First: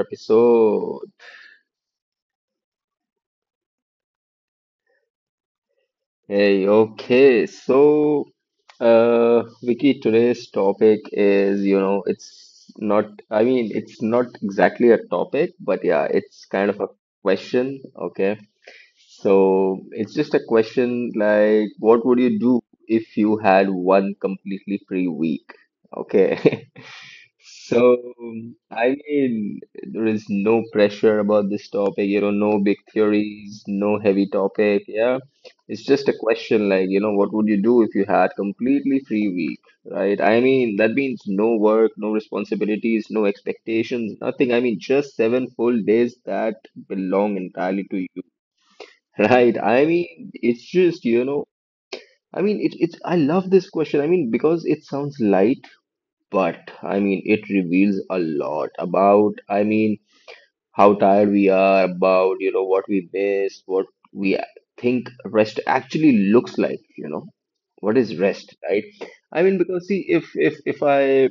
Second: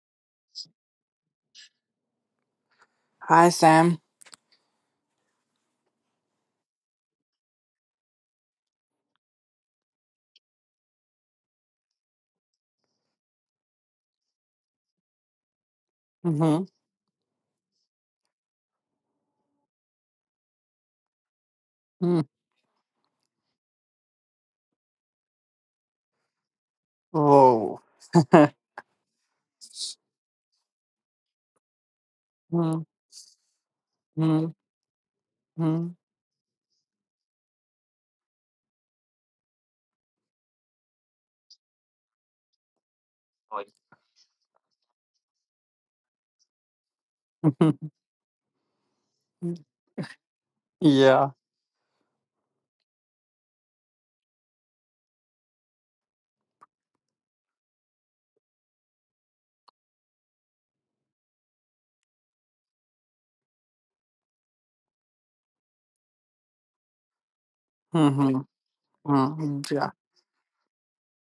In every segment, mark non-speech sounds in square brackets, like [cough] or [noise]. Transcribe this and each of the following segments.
episode. Hi, Sam. Hey, okay, so Vicky, today's topic is, it's not, I mean, it's not exactly a topic, but yeah, it's Mm-hmm. kind of a question, okay? So it's just a question like, what mm would you do if you had one completely free week? Okay. [laughs] Oh. So, [laughs] I mean, there is no pressure about this topic, you know, no big mm-hmm. theories, no heavy topic. Yeah. It's just a question like, you know, what would you do if you had completely free week, right? I mean, that means no work, no responsibilities, no expectations, nothing. I mean, just seven full days that belong entirely [laughs] to you. Right. I mean, it's just, you yeah. know, I mean, it, it's, I love this question. I mean, because it sounds light, but I mean, it reveals a lot about, I mean, how tired we are, about, you know, what we miss, what we think rest actually looks like, you know, what is Mm-hmm. rest, right? I mean, because Yeah. see, if, if, if I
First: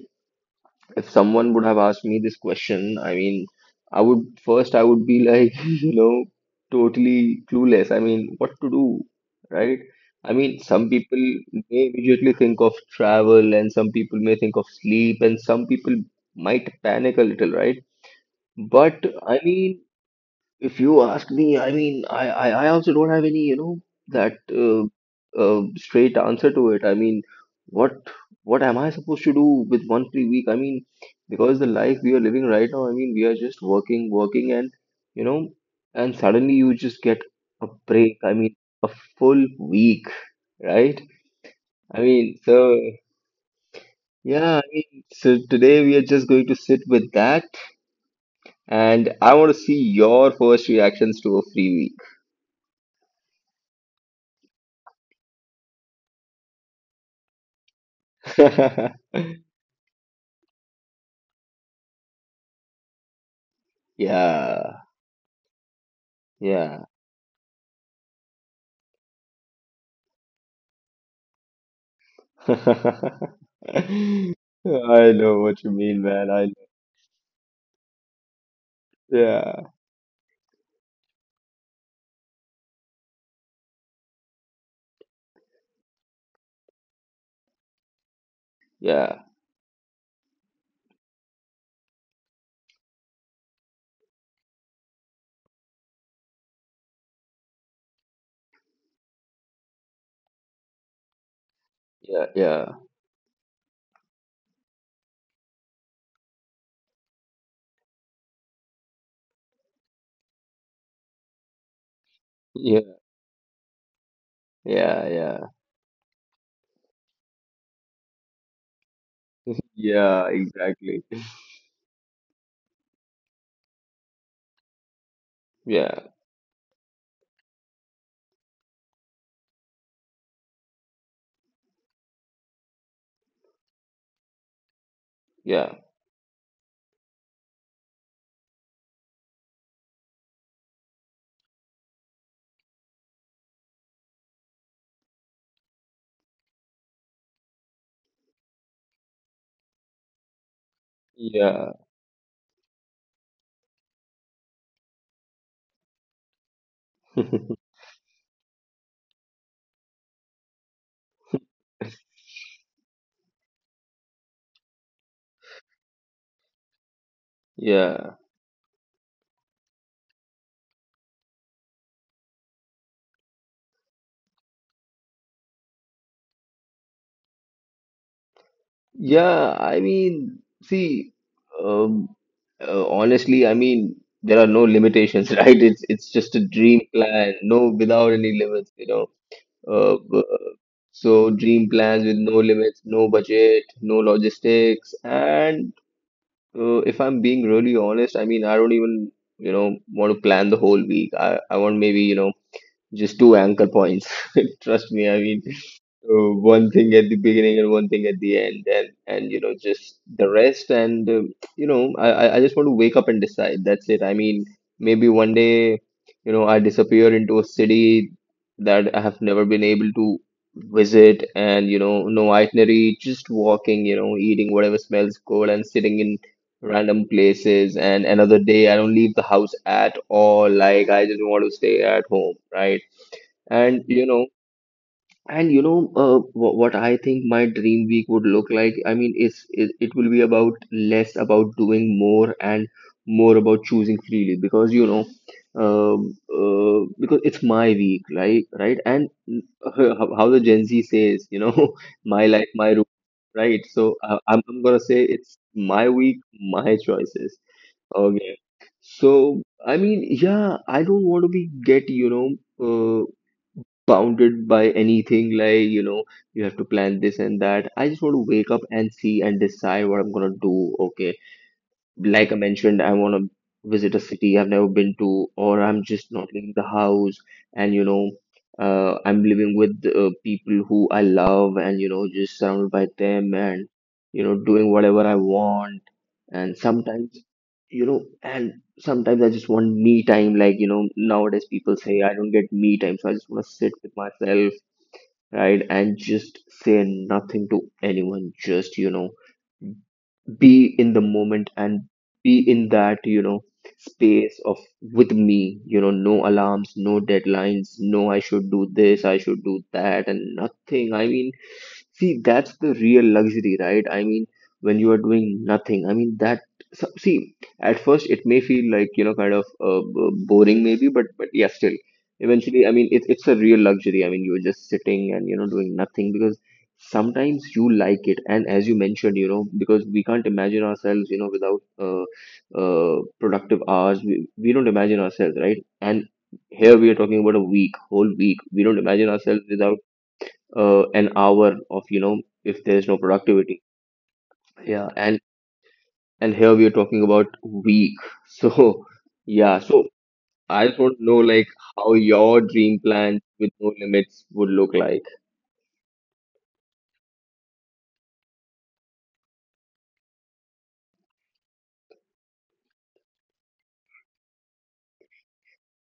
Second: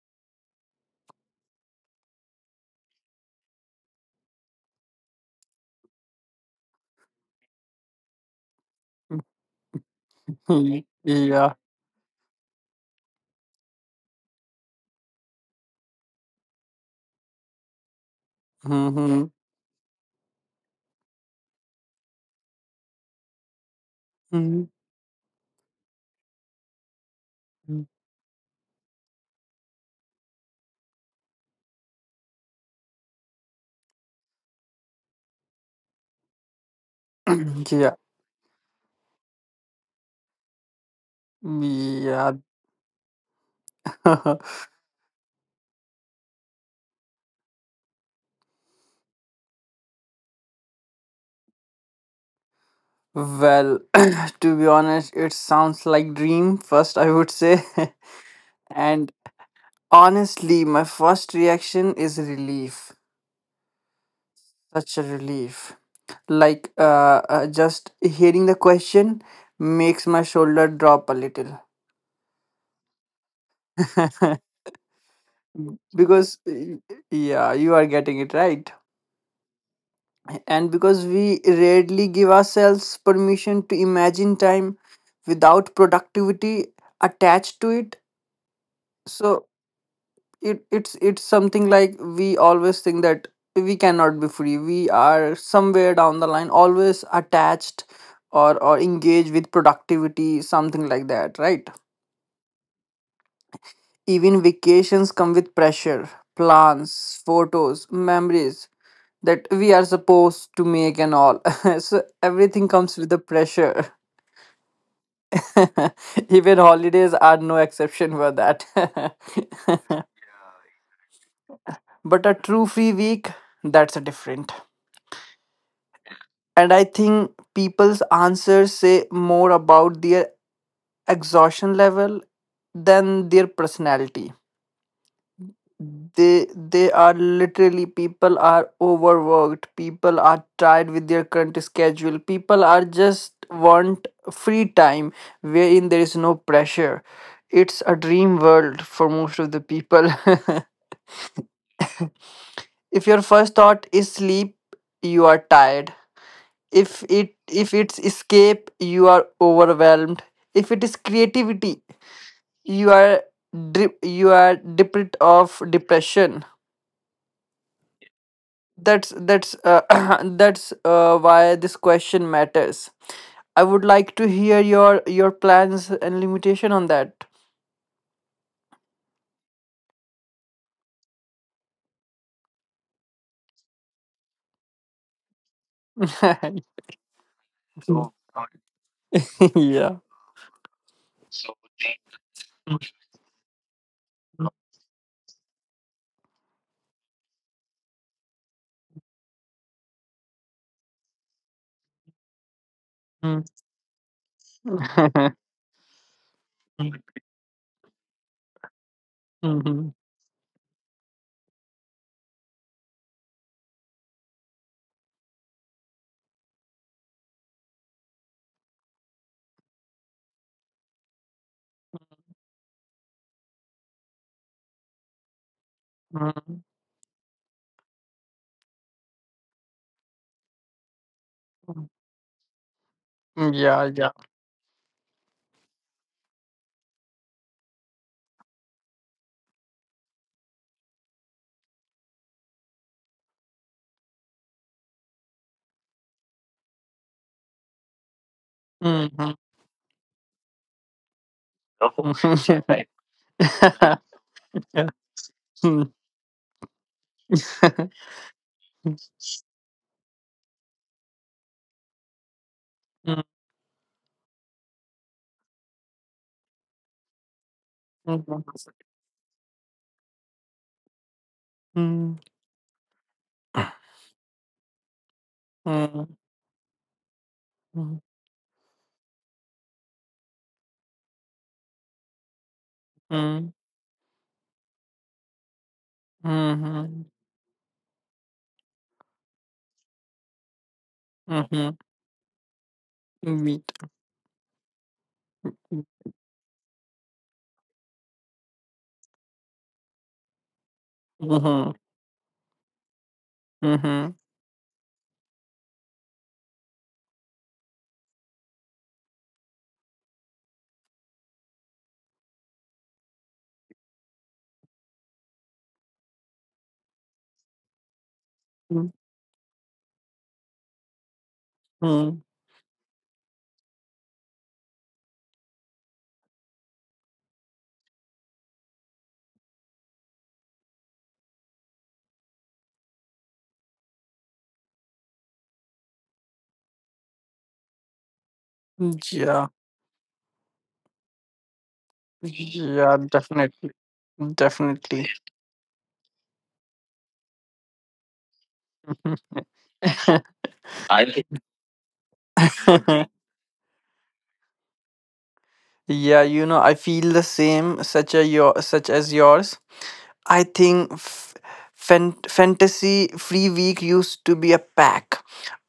if someone would have asked me this question, I mean, I would be like, [laughs] you know, totally clueless. I mean, what to do, right? I mean, Mhm. some people yeah. may immediately think of travel, and some people may think of sleep, and some people might panic a little, right? But Mm-hmm. I mean, if you ask me, I mean, I also don't have any, you know, that Mm, uh, uh, straight answer to it. I mean, mm. what what am I supposed to do with one free week? I mean, because the life we are living right now, I mean, we are just working, working, and you know, and suddenly you just get a [clears throat] yeah. break. I mean, a full week, right? I Yeah. mean, so yeah, I [laughs] mean, so today we are just going to sit with that, and I want to see your first reactions to a free Well, [clears throat] to be honest, it sounds like dream first, I would say. [laughs] week. And [laughs] honestly, my first reaction is relief. Yeah, Such a relief. Like yeah. Just hearing the question makes my shoulder drop a little. [laughs] [laughs] I know what you mean, man. Because I yeah, you are getting it right. yeah, And because we rarely give ourselves permission to imagine time without productivity attached to it. yeah, So it's something like we always think that we cannot be free. We are somewhere down the line always attached or engaged with productivity, something like that, right? yeah, yeah, Even vacations come with pressure, plans, photos, memories that we are supposed to make and all. [laughs] So everything yeah, comes with the pressure. yeah, yeah, [laughs] Even holidays are no exception for that. yeah, exactly. [laughs] But a true free week, that's a different. Yeah, And I think people's answers say more about their exhaustion level than their personality. yeah, They are literally, people are overworked, people are tired with their current schedule, people are just want free time wherein there is no pressure. It's a dream world for most of the people. yeah, [laughs] If your first thought is sleep, you are tired. if it [laughs] if it's escape, you are overwhelmed. If it is creativity, you are you are deprived of depression. yeah, That's [clears throat] That's why this question matters. I would like to hear your plans and limitation on that. yeah. I mean, see, um, honestly, I mean, there are no limitations, [laughs] right? It's just a dream [laughs] plan, no, without So- any limits, you know. [laughs] Uh, yeah. b- so dream plans with no limits, no budget, no logistics, and if I'm being really honest, I mean, I don't even, you know, want to plan the whole week. I want maybe, you know, just two Mm. anchor points. [laughs] Trust me, I mean, [laughs] one thing at the beginning and one thing at the end and you know just Mm, the rest and you know I just want to wake up and decide that's it. I mean maybe one day, you know, I disappear into a city that I have never been able to visit, and you know, no itinerary, just walking, you know, eating whatever smells good and sitting in mhm, mm, random places, and another day I don't leave the house at all. Like I just want to stay at home, right? And yeah, you yeah. know, and you know, what I think my dream week would look like. I mean, it will be about less about doing more and more about choosing freely because you know, because it's my week, right? Right? And Mhm. uh, how the Gen Z says, you know, [laughs] my life, my [laughs] rule, Right. right? So [laughs] I'm gonna Yeah. say it's my Mm. week, my choices. [laughs] Okay. So I mean, yeah, I don't want to be get you know. uh, bounded by anything like you know you have to plan this and that. I just want to Mm, wake up and see and decide what I'm gonna do, okay, like I mentioned. I want to visit a city I've never been to, or I'm just mhm, not leaving the house, and you mm, know, I'm living with people who I love, and you know, just surrounded by mm, them, mm, and you know, doing whatever I want. And mm, sometimes, you know, and sometimes I just want me time. Like you know, nowadays people mhm, say I don't get me time, so I just want mhm, to sit meat. with myself, right, and just say nothing to anyone. Just you know be in the moment Mhm, and be in that you know mhm, space of with me, you know, no alarms, no deadlines, no I should do this, I should do that, and nothing. I mean, see, that's the real luxury, right? I mean when you are doing nothing. I mean that see at first it may feel like mm, you know kind of boring maybe, but yeah, still mm, eventually, I mean, it's a real luxury. I mean, you're just sitting and you know doing nothing because sometimes you like it. And as you mentioned, you know, because we can't imagine ourselves, you know, without productive hours. We don't imagine ourselves, right? And here we are talking about a week, whole week. We don't imagine ourselves Yeah. without an hour of, you know, if there's no Yeah, productivity, definitely. yeah. and Definitely. and here we are talking about week. So [laughs] [laughs] yeah, so I just want to know like how your dream plan with no limits would look like. Yeah, you know, I feel the same, such a your such as yours. I think fantasy free week used to be a pack.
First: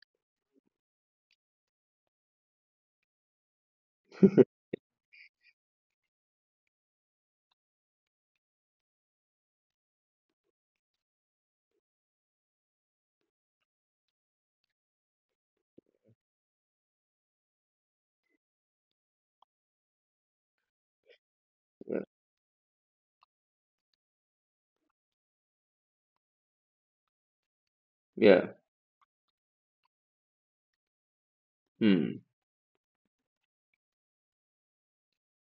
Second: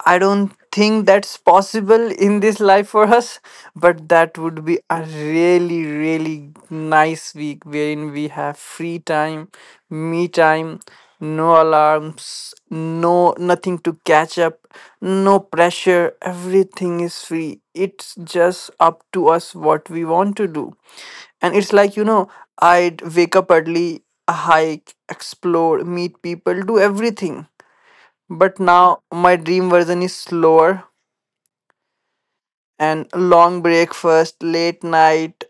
I don't think that's possible in this life for us, but that would be a really, really nice week wherein we have free time, me time, no alarms, no nothing to catch up, no pressure, everything is free. It's just up to us what we want to do, and it's like, Yeah, you know, I'd wake up early, hike, explore, meet people, do everything. yeah, But now my dream version is slower, hmm. and long breakfast, late night,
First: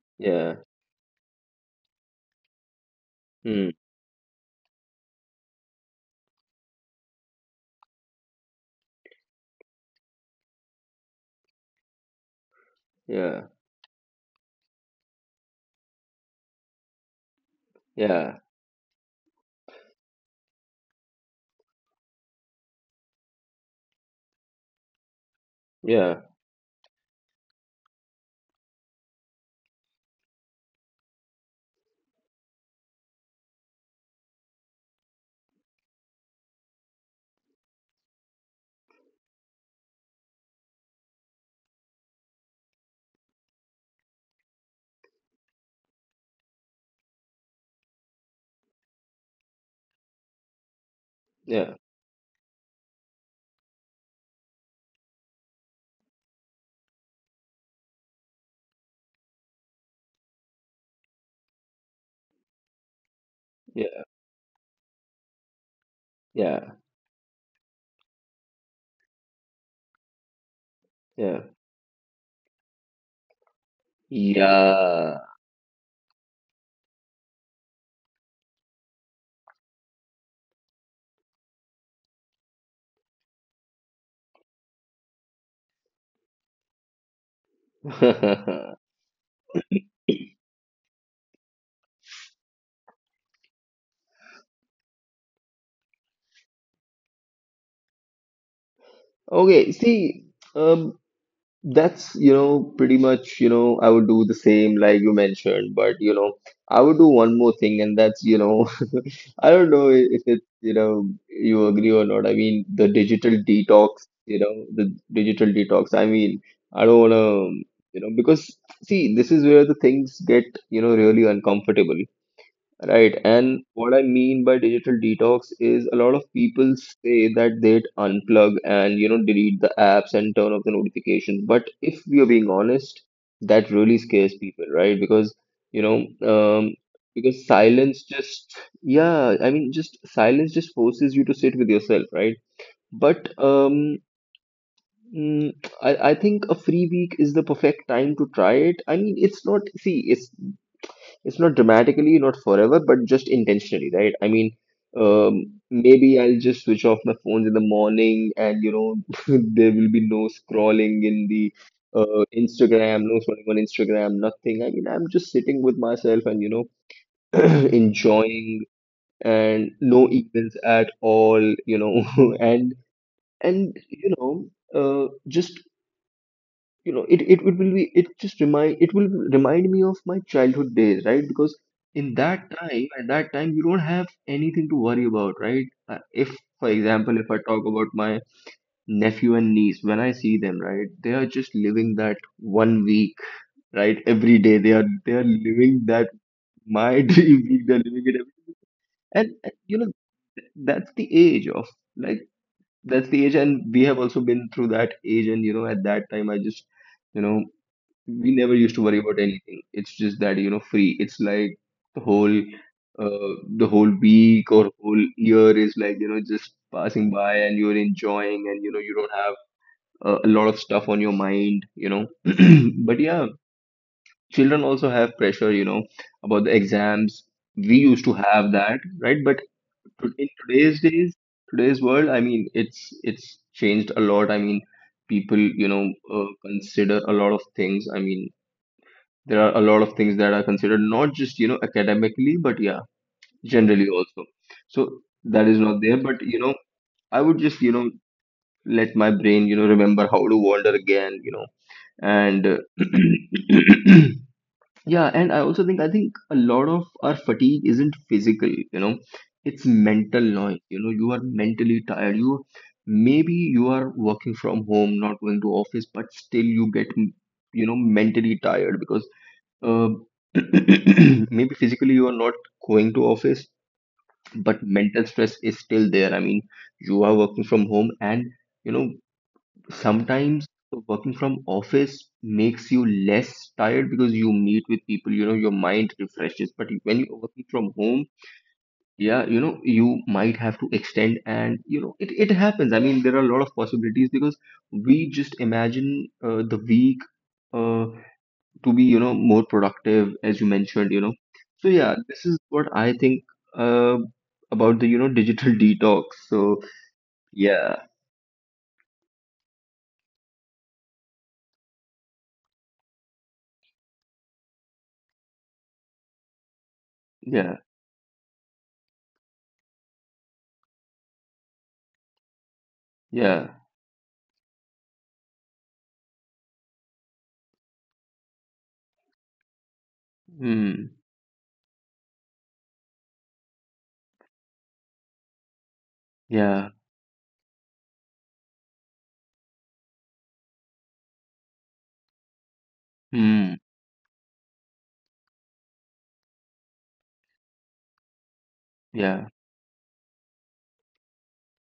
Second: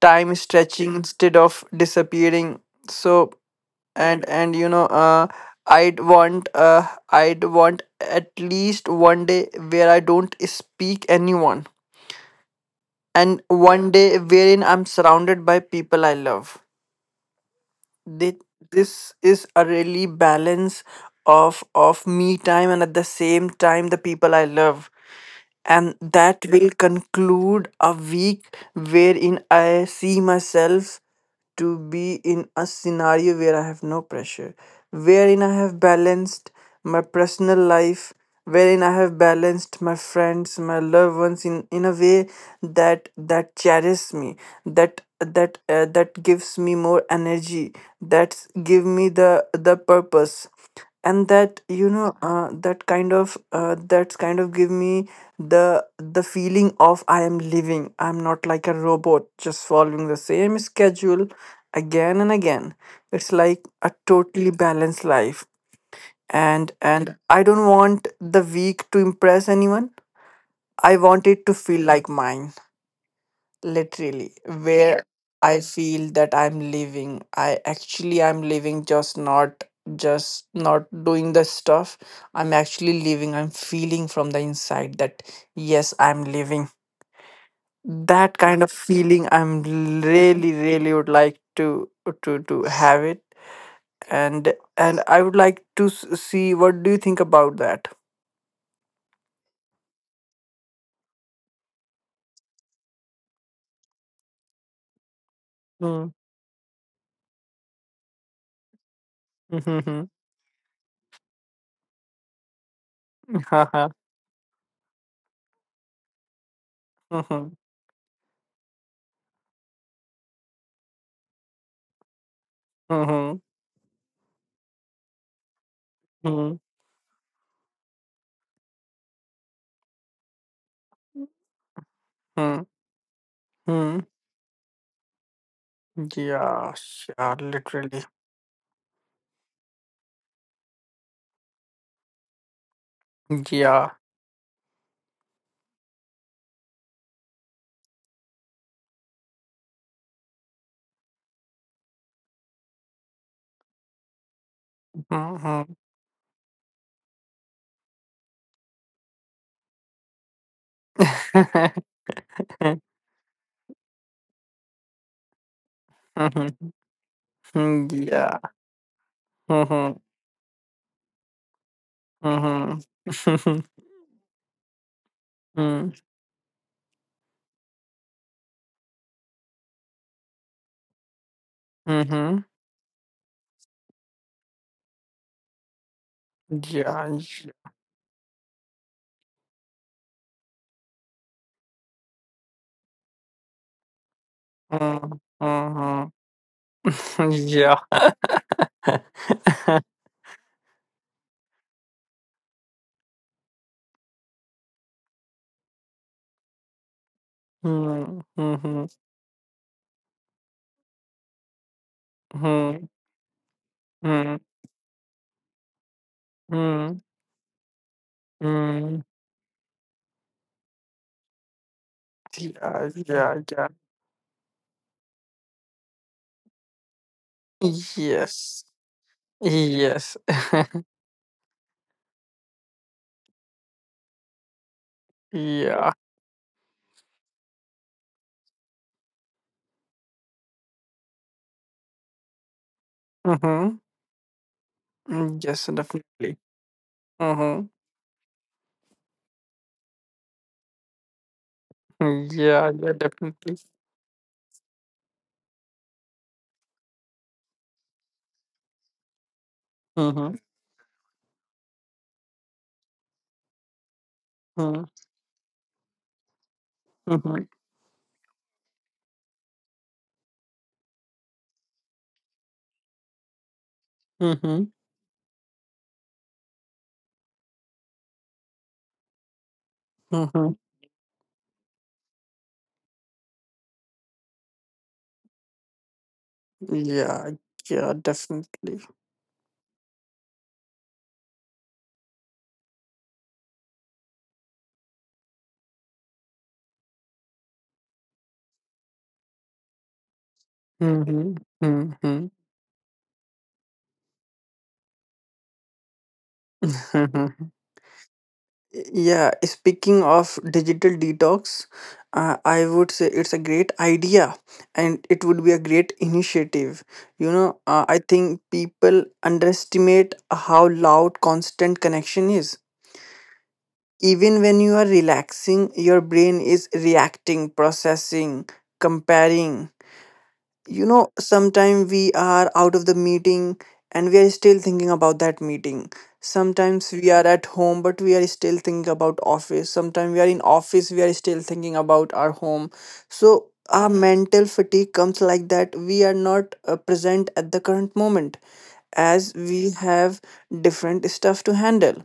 time Yeah, stretching instead of disappearing. So, hmm. And you know, I'd want, I'd want at least one day where I don't speak anyone, and Yeah, one day wherein I'm surrounded by people I love. thi- yeah. this is a really balance of me time and at the same time the people I love, and Yeah, that will conclude a week wherein I see myself to be in a scenario where I have no pressure, wherein I have balanced my personal life, wherein I have balanced my friends, my loved ones in a way that that cherishes me, that that gives me more energy, that's give me the purpose, and that, yeah, you know, that kind of, that's kind of give me the the feeling of I am living. I'm not like a robot just following the same schedule again and again. It's like a yeah, totally balanced life. and yeah, and I don't want the week to impress anyone. I want yeah, it to feel like mine, literally, where Yeah. yeah. I feel that I'm living. I actually I'm living, just not doing the stuff. I'm actually living. I'm feeling from the inside that yes, I'm living. That kind of [laughs] feeling I'm really really would like to to have it. And I would like to see what do you think about that. Okay, see, um, that's, you know, pretty much, you know, I would do the same like you mentioned, but, Hmm. you know, I would do one more thing, and that's, you know, [laughs] I don't [laughs] know Hmm. I- if it's, you know, you agree or not. I mean, the digital detox, you know, the digital detox. I mean, I don't Hmm. Hmm. wanna, [laughs] you know, because see, this is where the things get, you know, really uncomfortable. Right. Hmm. And what I mean by digital detox is a lot Hmm. of Hmm. people say that they'd unplug and, you know, delete the apps and turn off the notifications. But if we are being Hmm. honest, that Hmm. really scares people, right? Because, you know, Yeah, yeah, because literally. Yeah, I mean, just silence just forces you to sit with yourself, right? But Yeah. Mm, I think a free week is the perfect time to try it. I mean, it's not, see, it's not dramatically, not forever, but just intentionally, right? I mean, Mhm. maybe I'll just switch off my phones in the morning, and you know, [laughs] there will be no scrolling in the [laughs] Instagram, no scrolling on Instagram, nothing. I mean, I'm just sitting with myself and you know, Mhm. [clears throat] Yeah. enjoying, and Mhm. no emails at all, you know, [laughs] and Mhm. [laughs] and you know, just Mhm. you know it will be it will remind me of my childhood days, right? Because in Mhm. that time, at that time, you don't have anything to worry about, right? If for Yeah. example if I talk about my nephew and niece, when I see them, right, they are just living that one week. Right, every day they are Mhm. they are living Mhm. that my [laughs] [laughs] dream week. Yeah. They're living it every, and, you know, [laughs] that's the age of like, that's the age, and we have also been through that age, and you know at that time I just, you know, Mhm. we never used to Mhm. worry about anything. It's just that you know free, it's like the whole Mhm. The whole Mhm. week or whole year is like you know just Mhm. passing by and you're enjoying, and you know you Mhm. don't have a lot of stuff on your mind, you know. Yeah. [clears throat] But yeah, Yeah. Yeah. children also have pressure, you know, about the exams. We used to have Yes. that, right? But Yes. In today's [laughs] days, today's world, I mean, it's changed a lot. I mean people, you know, Yeah. Consider a lot of things. I mean there are a lot of things that are considered not just you know academically but yeah, Mhm. generally also. So that is Yes, not there, but definitely. you know I would just Mm-hmm. you know let my brain you know remember how to wander again, you know. And Yeah, yeah, definitely. [clears throat] yeah, and I also think, I think a lot of our fatigue isn't physical, you know, it's mental Mhm, noise. You know you are mentally tired. You maybe you are working mhm, from home, not going to office, but still you get mhm, you know mentally tired because uh, [clears throat] maybe physically you are not going to office, mhm, but mental stress is still there. I mean you are working from home, and you know mhm. sometimes working from office makes you less tired because you meet with people, you know your mind refreshes, but when Yeah, you're working yeah, from home, definitely. yeah, you know you might have to extend, and you know it happens. I mean there are a lot of possibilities because we just imagine the week Uh to be, you know, more productive as you mentioned you know. So yeah, Mhm. this is what I think uh, about the you know digital [laughs] detox so [laughs] yeah, Yeah, speaking of digital detox, I would say it's a great idea, and it would be a great initiative. You know, yeah, I think people underestimate how loud constant connection is. yeah, Even when you are relaxing, your brain is reacting, processing, comparing. You know, mm, sometimes we are out of the meeting and we are still thinking about that meeting. Sometimes yeah, we are at home but we are still thinking about office. Sometimes we are in office, we are still thinking about our home. So mm, our mental fatigue comes like that. We are not present at the current moment as yeah, we have different stuff to handle.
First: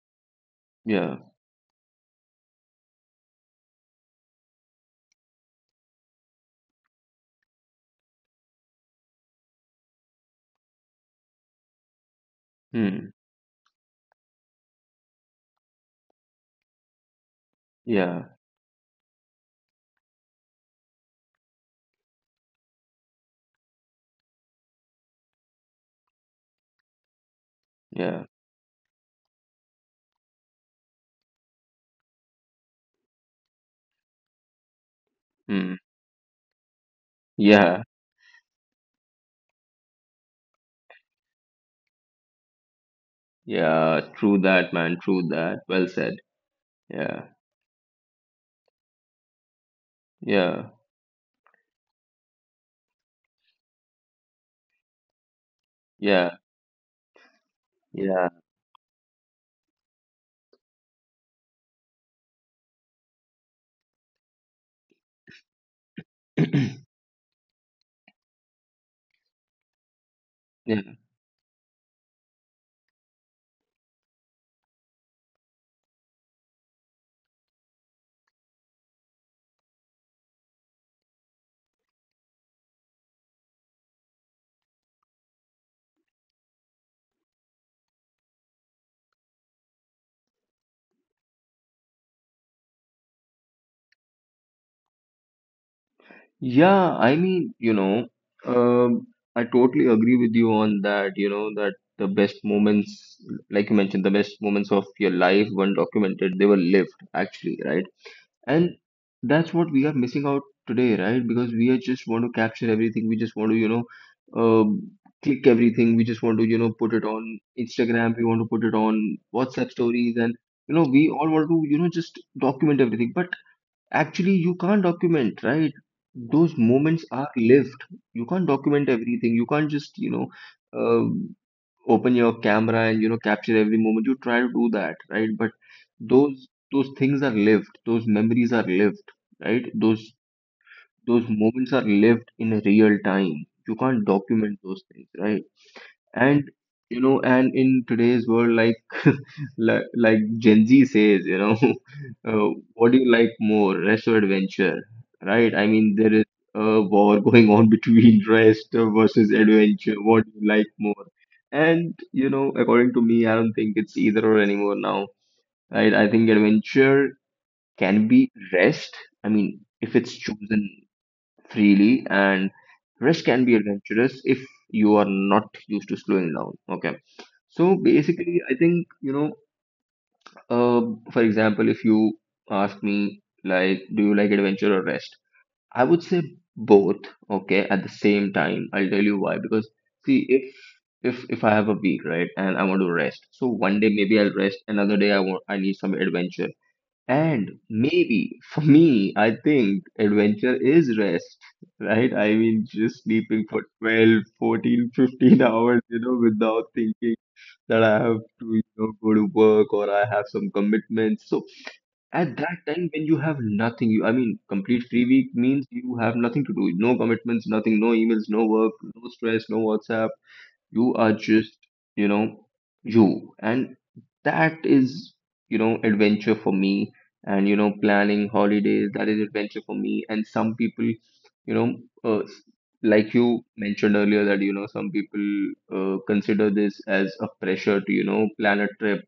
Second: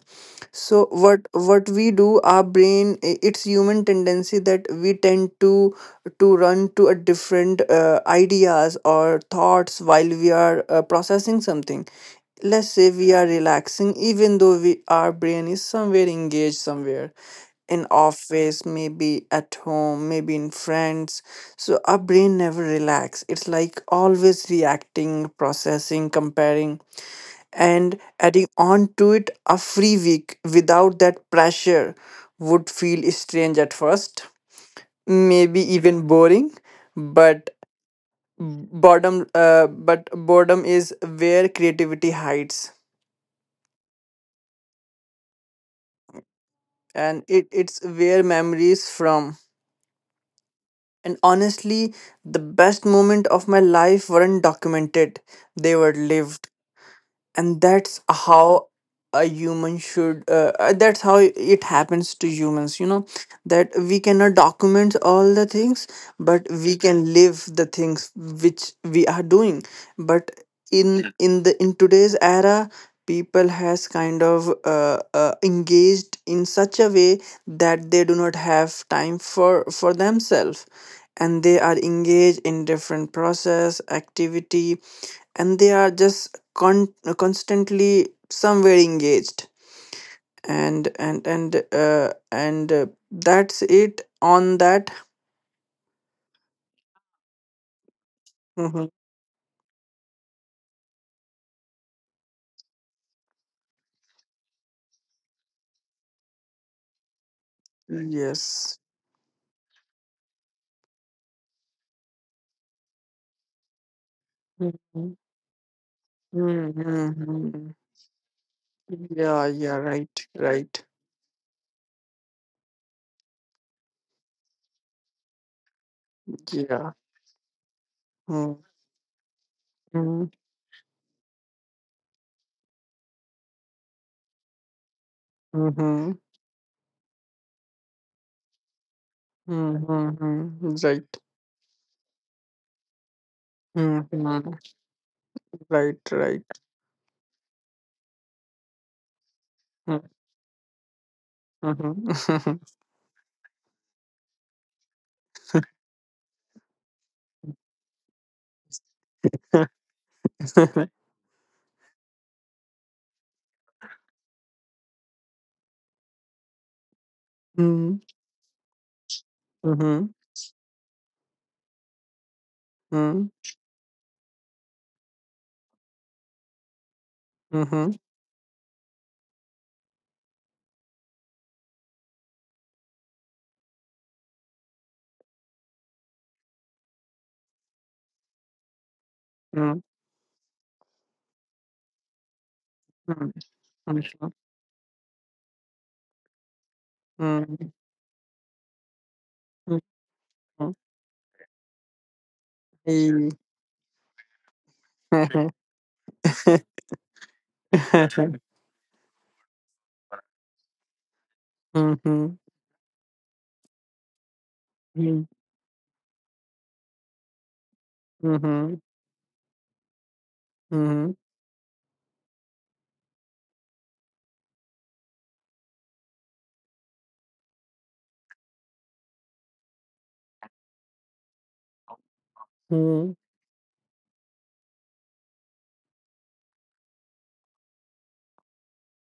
So yeah, what we do, our brain, it's human tendency that we tend to run to a different ideas or thoughts while we are processing something. Let's say mm, we are relaxing, even though we, our brain is somewhere engaged, somewhere in yeah, office, maybe at home, maybe in friends. So our brain never relax. It's like always reacting, processing, comparing, and yeah, adding on to it. A free week without that pressure would feel strange at first, maybe mm, even boring. But yeah, boredom but boredom is where creativity hides, yeah, true that man, true that, well said, and yeah, it, it's where memories from. yeah, And honestly, the best moment of my life weren't documented. They were yeah, lived. And that's yeah, how a human should, that's how it happens to humans, you know, that we cannot document all the things, but we [clears throat] can live the things which we are doing. But yeah. in Yeah. in the in today's era, people has kind of engaged in such a way that they do not have time for themselves, and they are engaged in different process activity, and they are just constantly somewhere engaged. And that's it on that. Yeah, I mean, you know, Mhm. um, I totally agree with you on that. You know, that the best moments, like you mentioned, the best moments of your life weren't documented, they were lived, actually, right? And Yes. that's what we are missing out today, right? Because we are just want to capture everything. We just want to, you know, um, Mhm. click everything. We just want to, you know, put it on Mhm. Instagram. We want to put it on Yeah, WhatsApp yeah, stories. right, And, you right. know, we all want to, you know, just document everything. But actually, you can't document, right? Those Yeah. moments are lived. You can't Mm-hmm. document everything. You can't just, you know, um open your camera and, you know, capture every moment. You try to do that, right? But Mm-hmm. those things are lived. Those memories are lived, right? Those Mm-hmm. Right. those moments are lived in real time. You can't Mm-hmm. document those things, right? Right, right. And you know, and in today's world, like [laughs] Mm-hmm. like Gen Z says, you know, [laughs] uh, what do you like more, rest or adventure? Right, I mean there is a war [laughs] going on between [laughs] rest versus [laughs] adventure. What do you like more? And you know, according to me, I don't think it's either or anymore now, right? I think adventure Mm-hmm. can be rest, I mean, if Mm-hmm. it's chosen freely, and Mm-hmm. rest can be adventurous if you are not used to slowing down. Okay, so Mm-hmm. basically I think you know, uh, for example, if you ask me like do you like adventure or rest, I would say both. Okay, at the same time I'll tell you why, because Mm-hmm. see, if I have a week, right, and I want to rest, so one day maybe I'll rest, another day I want I need some adventure. And Mm-hmm. maybe for me, I think adventure is rest, right? I mean, just Mm-hmm. sleeping for 12, 14, 15 [laughs] Mhm. hours, you know, without thinking that I have to, you know, go to work or I have some commitments. So Mhm. at that time when you have nothing, you, I mean, complete free Mhm. week means you have nothing to do, no commitments, nothing, no emails, no work, Mhm. no stress, no WhatsApp, you Mhm. are just, you know, you, and that is, you know, adventure for me. And you know, planning holidays, that is adventure for me. And some people, you know, uh, s- Mhm. like you mentioned earlier, that you know some people consider this as a pressure to, you know, plan a trip,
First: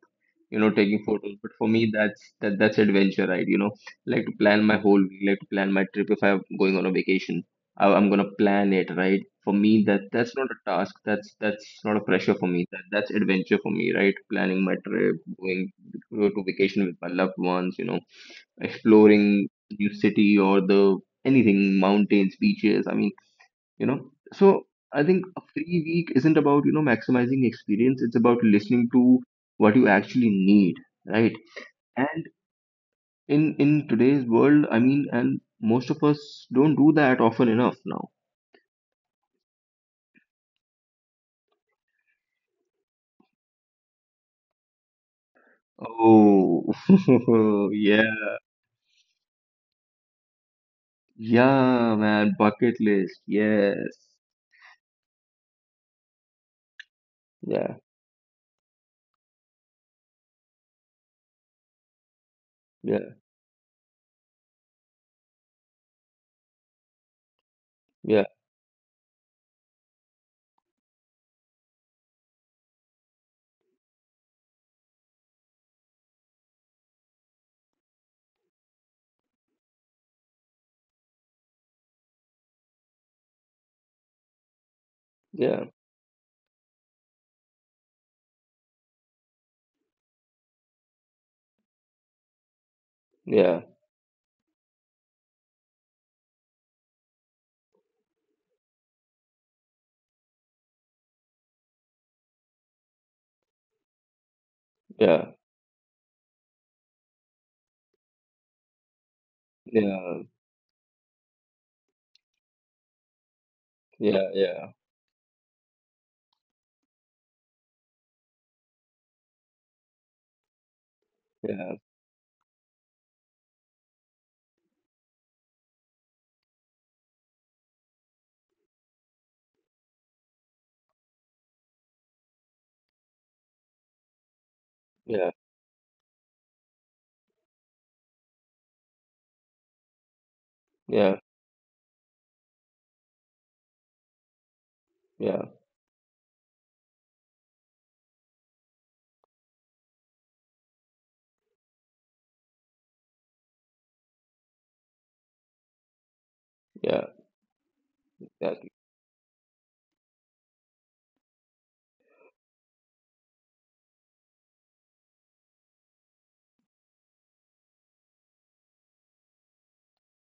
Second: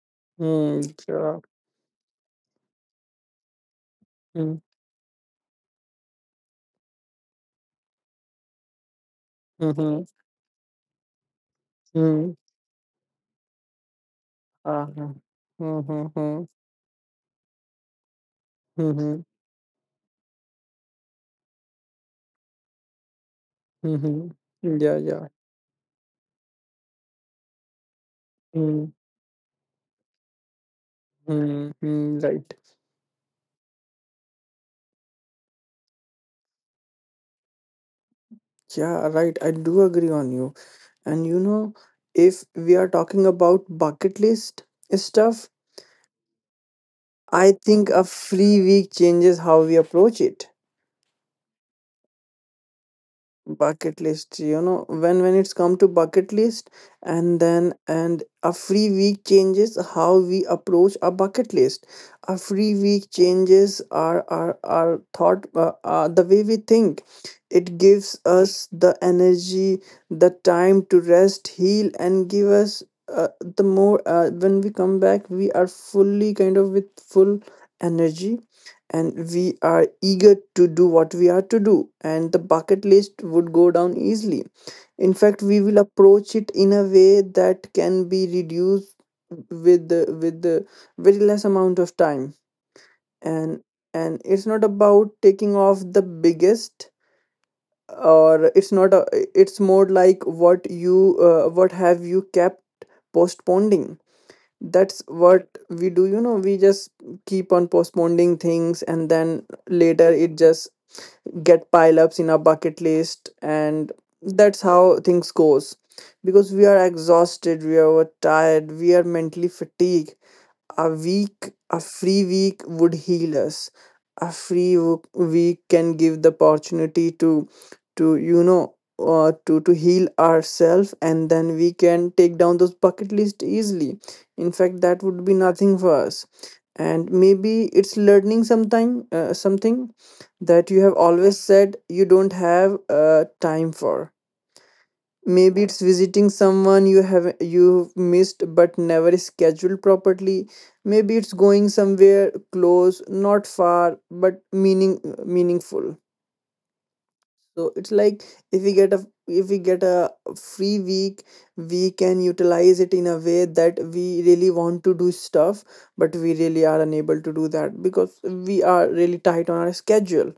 you know, taking photos. Yeah. But for me that's adventure, right? You know, like to Mhm. plan my whole week, like to plan my trip if I'm going on a vacation, I'm gonna plan it, right? For me that Mhm. that's not a task, that's not a pressure Mhm. for me, that's adventure for me, right? [laughs] Planning my Uh-huh. trip, going Mhm. go to Mhm. vacation with my loved ones, you know, Mhm. exploring new city or the anything, mountains, beaches, I mean, you know. Mhm. So Yeah, I think yeah. a free week isn't about, you know, maximizing experience, it's about listening Mhm. to what you actually need, right? Mhm. And Right. In today's world, I mean, and most of us don't do that often enough now. Yeah, right. I do agree on you. And you know, if we are talking about bucket list stuff, Oh, I [laughs] think a yeah, free week changes how we approach it. yeah man, bucket list, yes, Bucket list, you know, when it's come to bucket list, and then yeah, and a free week changes how we approach a bucket list. A free week yeah, changes our thought, the way we think. It gives yeah, us the energy, the time to rest, heal, and give us uh, the more, when we come back, we are fully kind of with full energy, and we are eager to do what we are to do, and the bucket list would go down easily. In fact, we yeah, will approach it in a way that can be reduced with the very less amount of time. and yeah, and it's not about taking off the biggest, or it's not a, it's more like what you, what have you kept postponing. That's yeah, what we do, you know, we just keep on postponing things, and then later yeah, it just get pile ups in our bucket list, and yeah, that's yeah, how things goes, because we are exhausted, we are tired, we are mentally fatigued. A week, yeah, a free week would heal us. A free week can give the opportunity to you know, to heal ourselves, and then we can take down those bucket list easily. In fact, that would yeah, be nothing for us. And maybe it's learning sometime, something that you have yeah, always said you don't have time for. yeah, Maybe it's visiting someone you have you missed but never scheduled properly. Maybe it's going somewhere close, not far, but meaning meaningful. yeah, So it's like, yeah, if we get a if we get a free week, we can utilize it in a way that we really want to do stuff, but we really are unable to do that because we are really tight on our schedule,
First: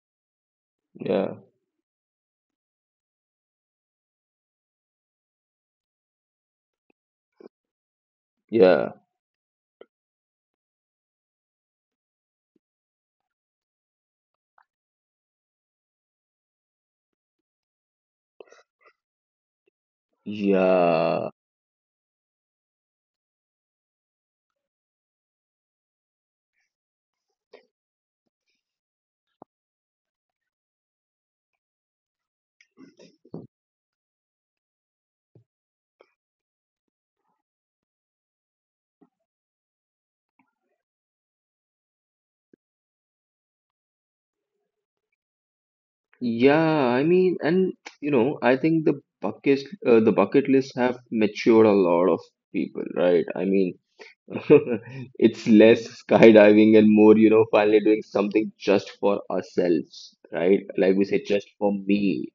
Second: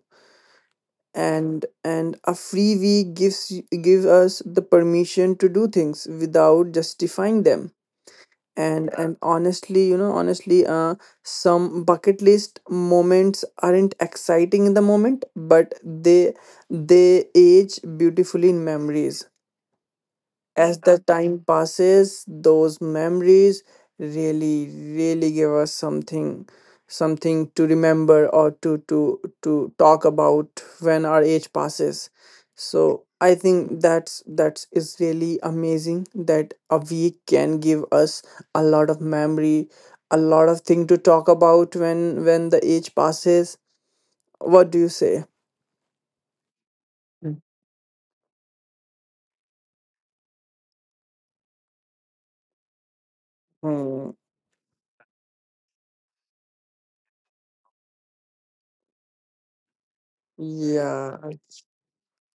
yeah, and a free week gives give us the permission to do things without justifying them. and yeah, and honestly, you know, honestly, some bucket list moments aren't exciting in the moment, but they age beautifully in memories. As the yeah. time passes, those memories really, really give us something, something to remember or to to talk about when our age passes. So I think that's that is really amazing that a week can give us a lot of memory, a lot of thing to talk about when the age passes. What do you say? Yeah, I mean, and you know, I think the bucket lists have matured a lot of people, right? I mean, Hmm. [laughs] it's less skydiving and more, you know, finally doing something just for ourselves, right? Like we Yeah. say, just for me,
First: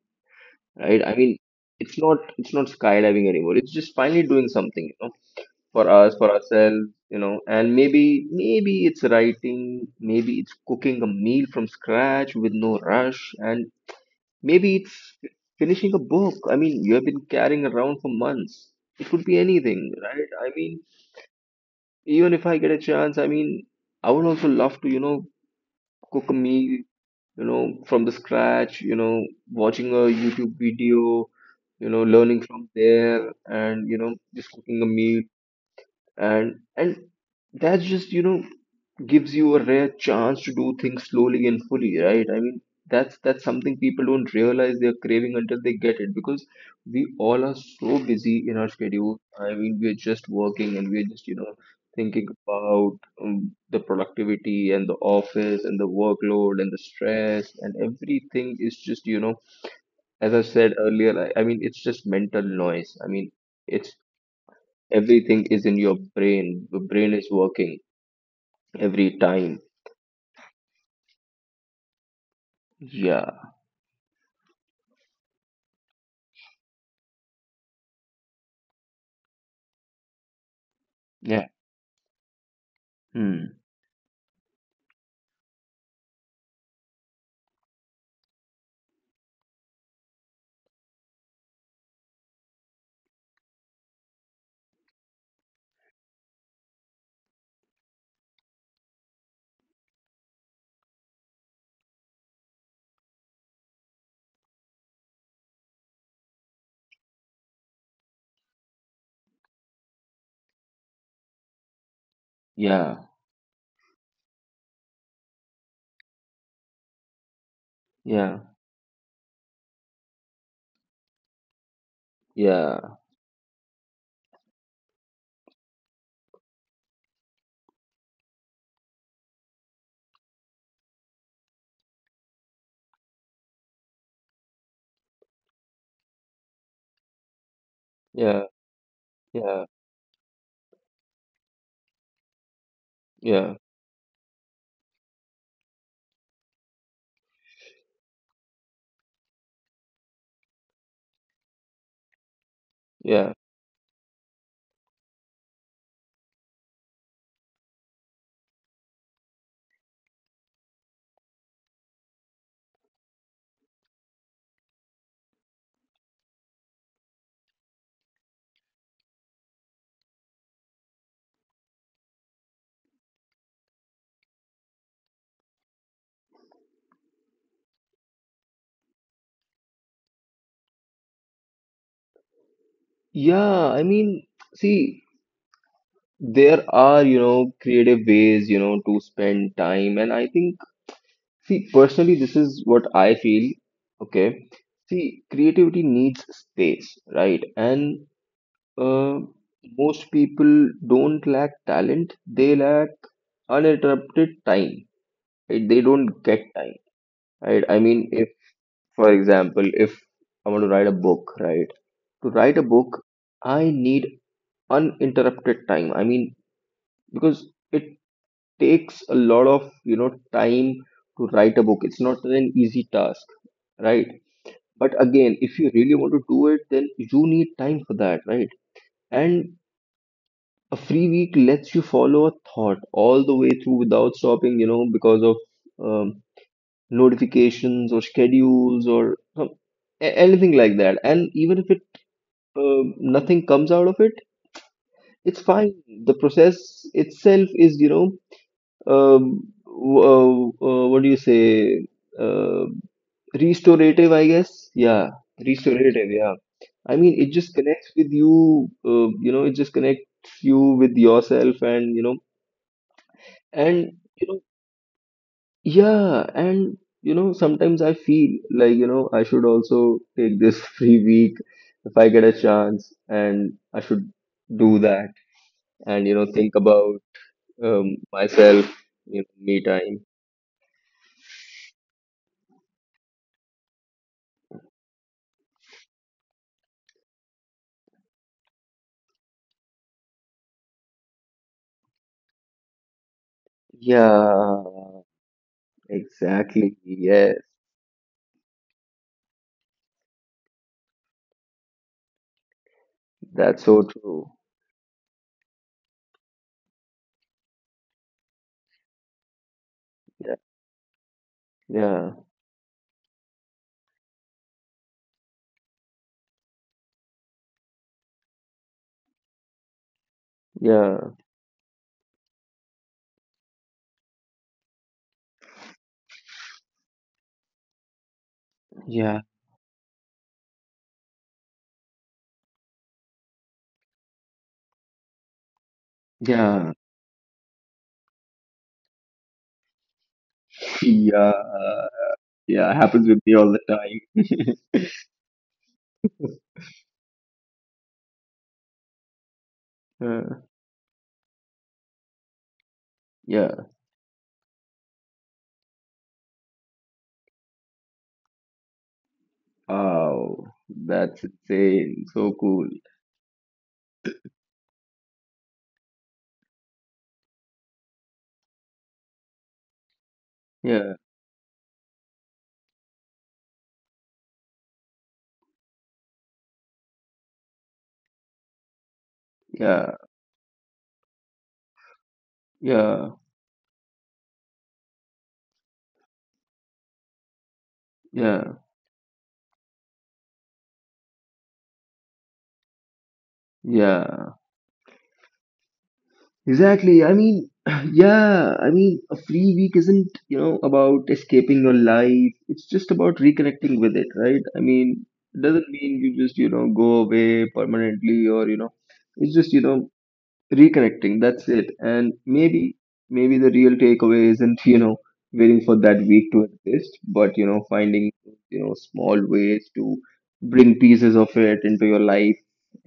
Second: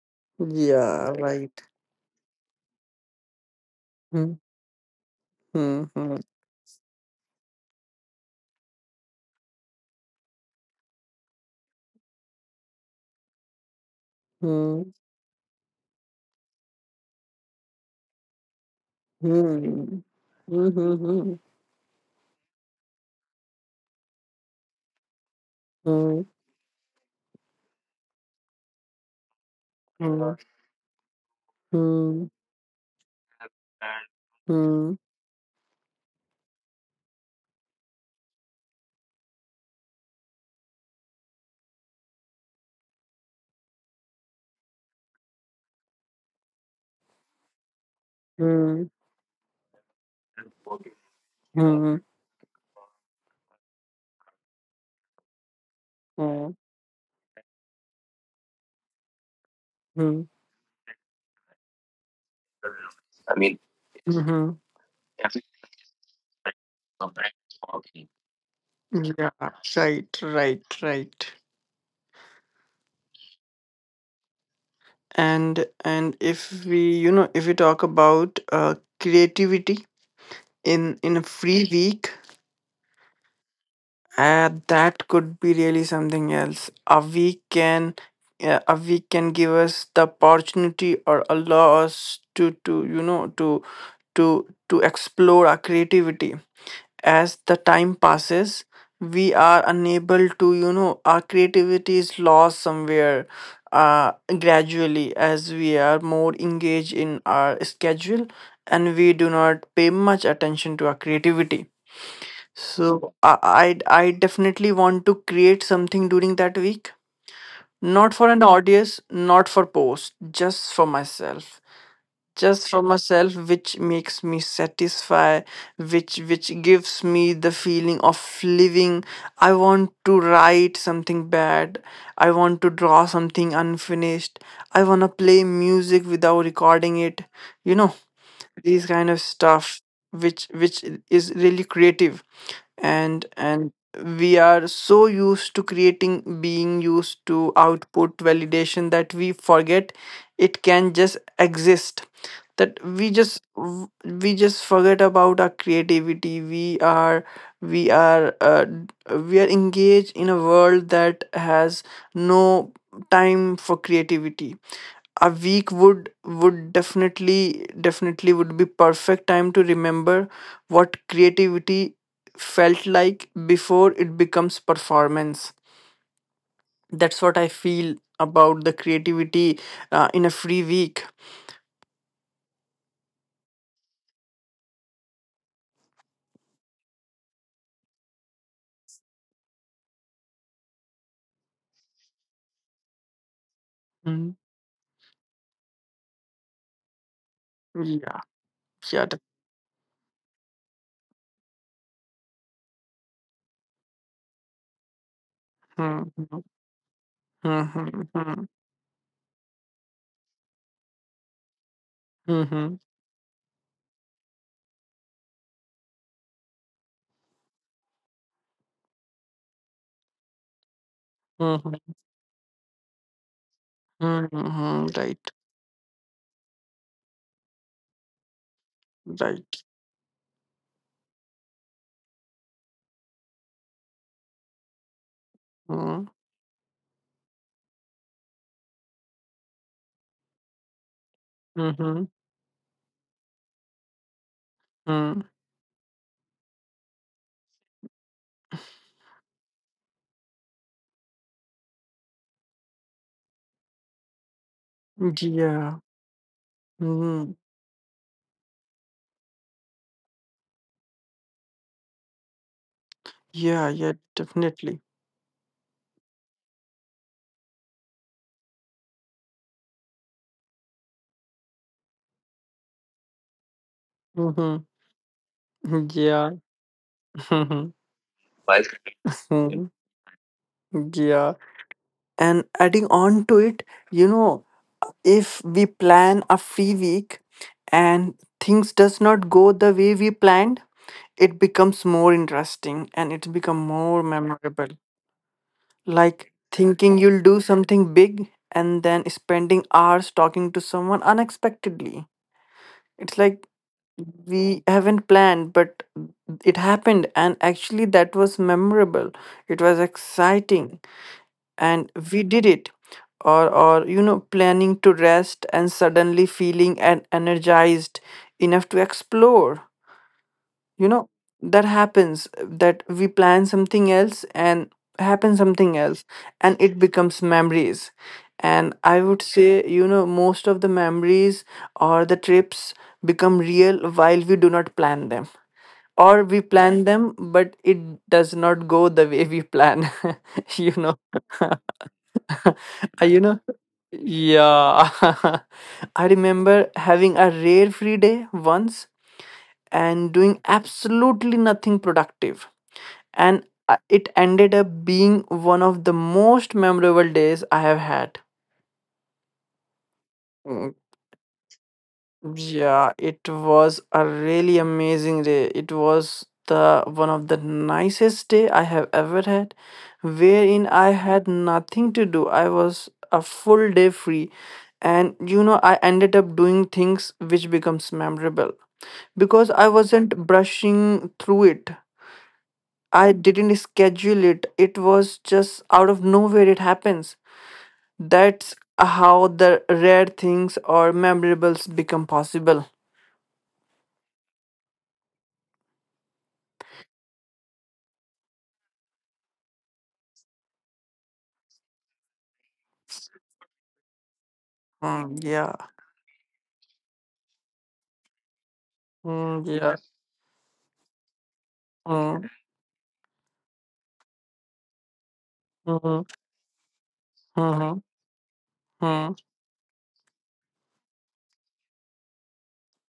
right? Yeah, I mean, right. it's not skydiving anymore. It's just finally doing something, you know, Hmm. for us, for ourselves, you know. And maybe maybe it's writing, maybe it's cooking a meal from scratch with no rush, and maybe Mhm. it's finishing a book. I mean, you have been carrying around for months. It could be anything, Mhm. right? I mean, Mhm. even if I get a chance, I mean, I would also love to, you know, Mhm. cook a meal, you know, from the scratch, you know, watching a Mhm. YouTube video, you know, Mhm. learning from there and, you know, just cooking a Mhm. meal. And that's just, you know, gives you a rare chance to do things slowly and fully, right? I mean, that's something people don't realize they're craving until they get it, because we all are so busy in our Mhm. schedule. I mean, we're just working and we're just, you know, Mhm. thinking about the productivity and the office and the workload and the stress and everything is just, you know, Mhm. as I said earlier, I mean it's just mental noise. I mean, it's Mhm. everything is in your brain, the brain is working every Yeah, time. right, right, right. Yeah. And if we, you know, if we talk about creativity in a free week, Hmm. That could be really something else. A week can give us the opportunity or allow us to you know to to explore our creativity. As the time passes we are unable to, you know, our creativity is lost somewhere, uh, gradually, as we are more engaged in our schedule and we do not pay much attention to our creativity. Yeah, So i i, I definitely want to create something during that week, not for yeah, an audience, not for post, just for myself, just for yeah, myself, which makes me satisfy, which gives me the feeling of living. I want to write something bad, I want to draw something unfinished, I want to play music without recording it you know yeah, these kind of yeah, stuff which is really creative. and yeah, and we are so used to creating, being used to output validation, that we forget it can just exist. That we yeah. just w- We just forget about our creativity. We are, we are, we are engaged in a world that has no time for creativity. A week would definitely definitely would be perfect time to remember what creativity felt like before it becomes performance. That's what I feel about the creativity, in a free week. Yeah, I mean, see, there are, you know, creative ways, you know, to spend time. And I think, see, personally, this is what I feel. Mm, Okay. See, creativity needs space, right? And yeah. yeah that- uh, most people don't lack talent, they lack uninterrupted time. Right? They Hmm, don't hmm, get time. hmm, Right? I mean, hmm, for example, if I want to write a book, right? To hmm, write a hmm, book, I need uninterrupted time. I mean, because it takes a lot of, you know, time to write a book. hmm, It's not an easy task, right? hmm, hmm, hmm, But right, again, if you really want to do it, then you need time for that, right? right. And a free week lets you follow a thought all the way through without stopping, you know, because of Hmm, um, notifications or schedules or some, anything like that. And even hmm, if it hmm, uh, nothing comes out of it, hmm. it's fine. The process itself is, you know, um, what do you say, uh, restorative, I guess. Yeah, Yeah. restorative, yeah. I mean, Hmm. it just connects with you, you know, it just connects you with yourself, and you know, Yeah, yeah, and you know, definitely. yeah. And you know, sometimes I feel like, you know, I should also take this [laughs] free week if I get a chance, and I should Hmm. do that. And you know, Yeah. think about Mhm, myself, you know, me mhm, time. yeah. And adding on to it, you know, if we plan a free week and things does not go the way we planned, it becomes more interesting and it's become more Yeah, memorable. Like exactly. thinking you'll do Yes, something big and then spending hours talking to someone unexpectedly. It's like that's so true. we haven't planned, but it happened, and actually that was memorable. It was Yeah, exciting and yeah, we did it. Or you know, planning to rest and suddenly feeling and energized enough to explore, you know, yeah, that happens, that we plan something else and happen something else, and it becomes memories. And I would yeah, say, you know, most of the memories or the trips become real while we do not plan them, or we yeah, plan [laughs] them but it does not go the way we plan. [laughs] You know. yeah, yeah, [laughs] happens You with me know. all the time. Yeah. [laughs] I remember having a rare free day once [laughs] and uh, doing absolutely nothing productive, and yeah. It ended up being one of the most memorable days I have had. Wow, Mm. that's insane. So cool. Yeah, it was a really amazing day. It was the one of the nicest day I have ever had, wherein I Yeah, had nothing to do. I was a full day free, and you know I ended up doing things which becomes memorable because I yeah, wasn't brushing through it. I yeah, didn't schedule it. It was just out of nowhere it happens. That's yeah, how the rare things or memorables become possible. yeah. Exactly. I mean, [clears throat] yeah, I mean, a free week isn't, you know, about escaping your life. It's just about reconnecting with it, right? I mean, Mm, it yeah. doesn't mean you just, you know, go away permanently or, you know, it's Mm, just, you yeah. know, reconnecting. That's it. And Mm, maybe, maybe the real takeaway isn't, [laughs] you know, waiting for that mhm, week to exist, but, you know, mhm, finding, you know, mm, small ways to bring pieces of it into your life,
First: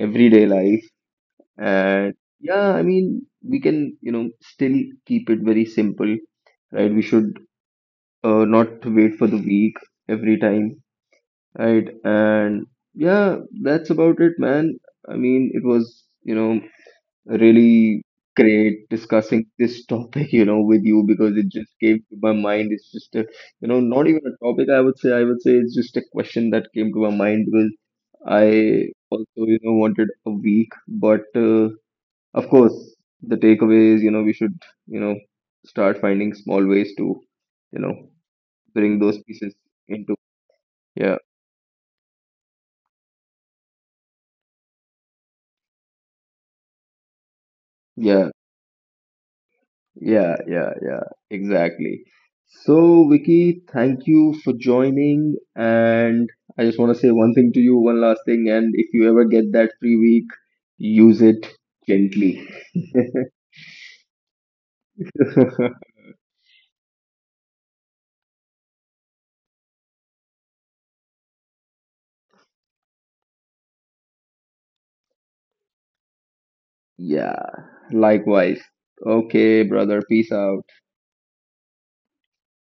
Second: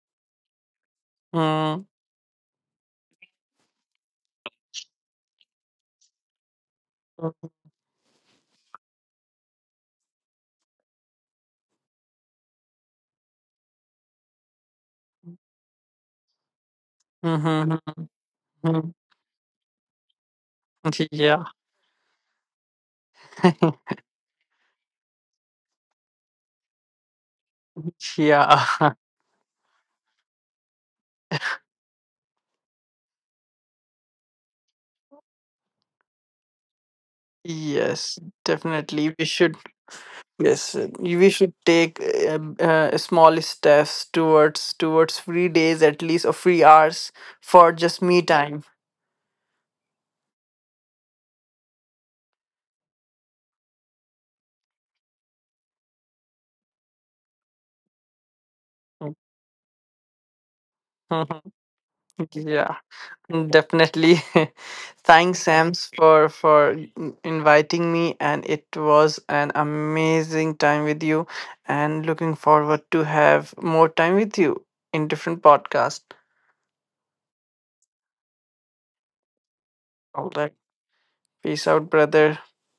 everyday life. mm, And yeah, I mean, we can, you know, still keep it very simple, right? We should mm, not wait for the week every time, right? And yeah, that's about it, man. I mean, it was, you know, mhm, mhm, really great mhm. discussing [laughs] this topic, you know, with you, because Yeah. it just came to my mind. It's just a, you know, [laughs] not even a topic, I would say. I would say it's just a question that came to my mind, because Yeah. I [laughs] also, you know, wanted a week, but of course, the takeaway is, you know, we should, you know, start finding small ways to, you know, Yes, bring definitely. those We pieces should, into. yes, Yeah, we should take small steps towards free days at least, or free hours, for just me yeah, time. yeah, yeah, yeah, exactly. So, Vicky, thank you for joining. And I just want to say one thing to you, one last thing. And if you ever get that free week, [laughs] use Mhm. it gently. Yeah. Mm, definitely. [laughs] Thanks, Sams, [laughs] for inviting me, and it was an amazing time with you. And looking forward to have more time with you in different podcasts. Yeah, likewise. Okay, brother, All peace right, out. peace out, brother.